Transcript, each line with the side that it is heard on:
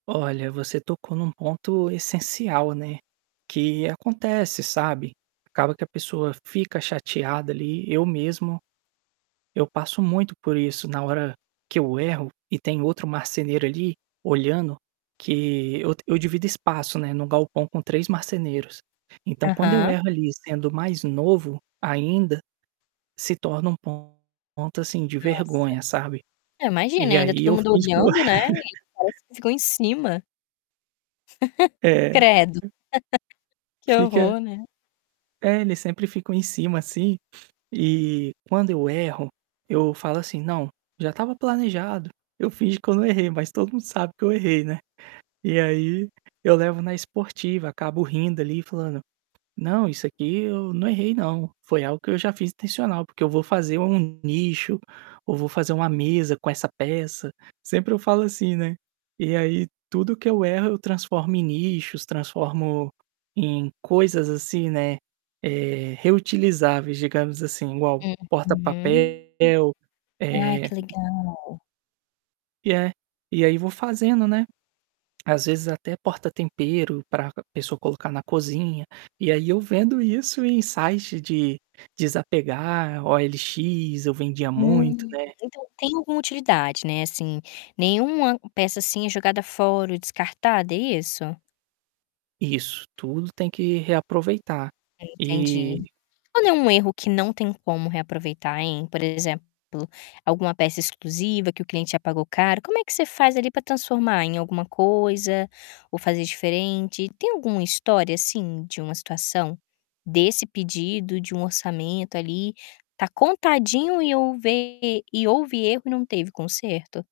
right: Olha, você tocou em um ponto essencial, né, que acontece, sabe, acaba que a pessoa fica chateada ali. Eu mesmo, eu passo muito por isso na hora que eu erro e tem outro marceneiro ali, olhando que eu eu divido espaço, né, no galpão com 3 marceneiros. Então quando eu
left: Aham.
right: erro ali sendo mais novo, ainda, se torna um ponto, assim, de
left: Nossa.
right: vergonha, sabe?
left: Eu imagino e
right: E
left: ainda
right: aí
left: todo
right: eu
left: mundo
right: finjo que eu
left: olhando, né, parecem que ficam em cima.
right: É.
left: Credo.
right: [unintelligible]
left: Que
right: Fica
left: horror, né.
right: É, eles sempre ficam em cima, assim, e quando eu erro, eu falo assim: "Não, já estava planejado". Eu finjo que eu não errei, mas todo mundo sabe que eu errei, né. E aí, eu levo na esportiva, acabo rindo ali e falando: "Não, isso aqui eu não errei não, foi algo que eu já fiz intencional porque eu vou fazer um nicho, ou vou fazer uma mesa com essa peça", sempre eu falo assim, né. E aí tudo que eu erro eu transformo em nichos, transformo em coisas, assim, né, eh, reutilizáveis digamos, assim, igual
left: Uhum.
right: porta-papel
left: Ai,
right: eh
left: que legal!
right: E é, e aí vou fazendo, né, às vezes, até porta-tempero para c pessoa colocar na cozinha, e aí eu vendo isso em site de desapegar, OLX, eu vendia muito,
left: Hum.
right: né
left: Então tem alguma utilidade, né, assim, nenhuma peça, assim, é jogada fora ou descartada. É isso?
right: Isso, tudo tem que reaproveitar,
left: Entendi.
right: e
left: Quando é um erro que não tem como reaproveitar, hein? Por exemplo, alguma peça exclusiva que o cliente já pagou caro, como é que você faz ali para transformar em alguma coisa, ou fazer diferente. Tem alguma história, assim, de uma situação? Desse pedido de um orçamento ali, está contadinho e houver e houve erro e não teve conserto?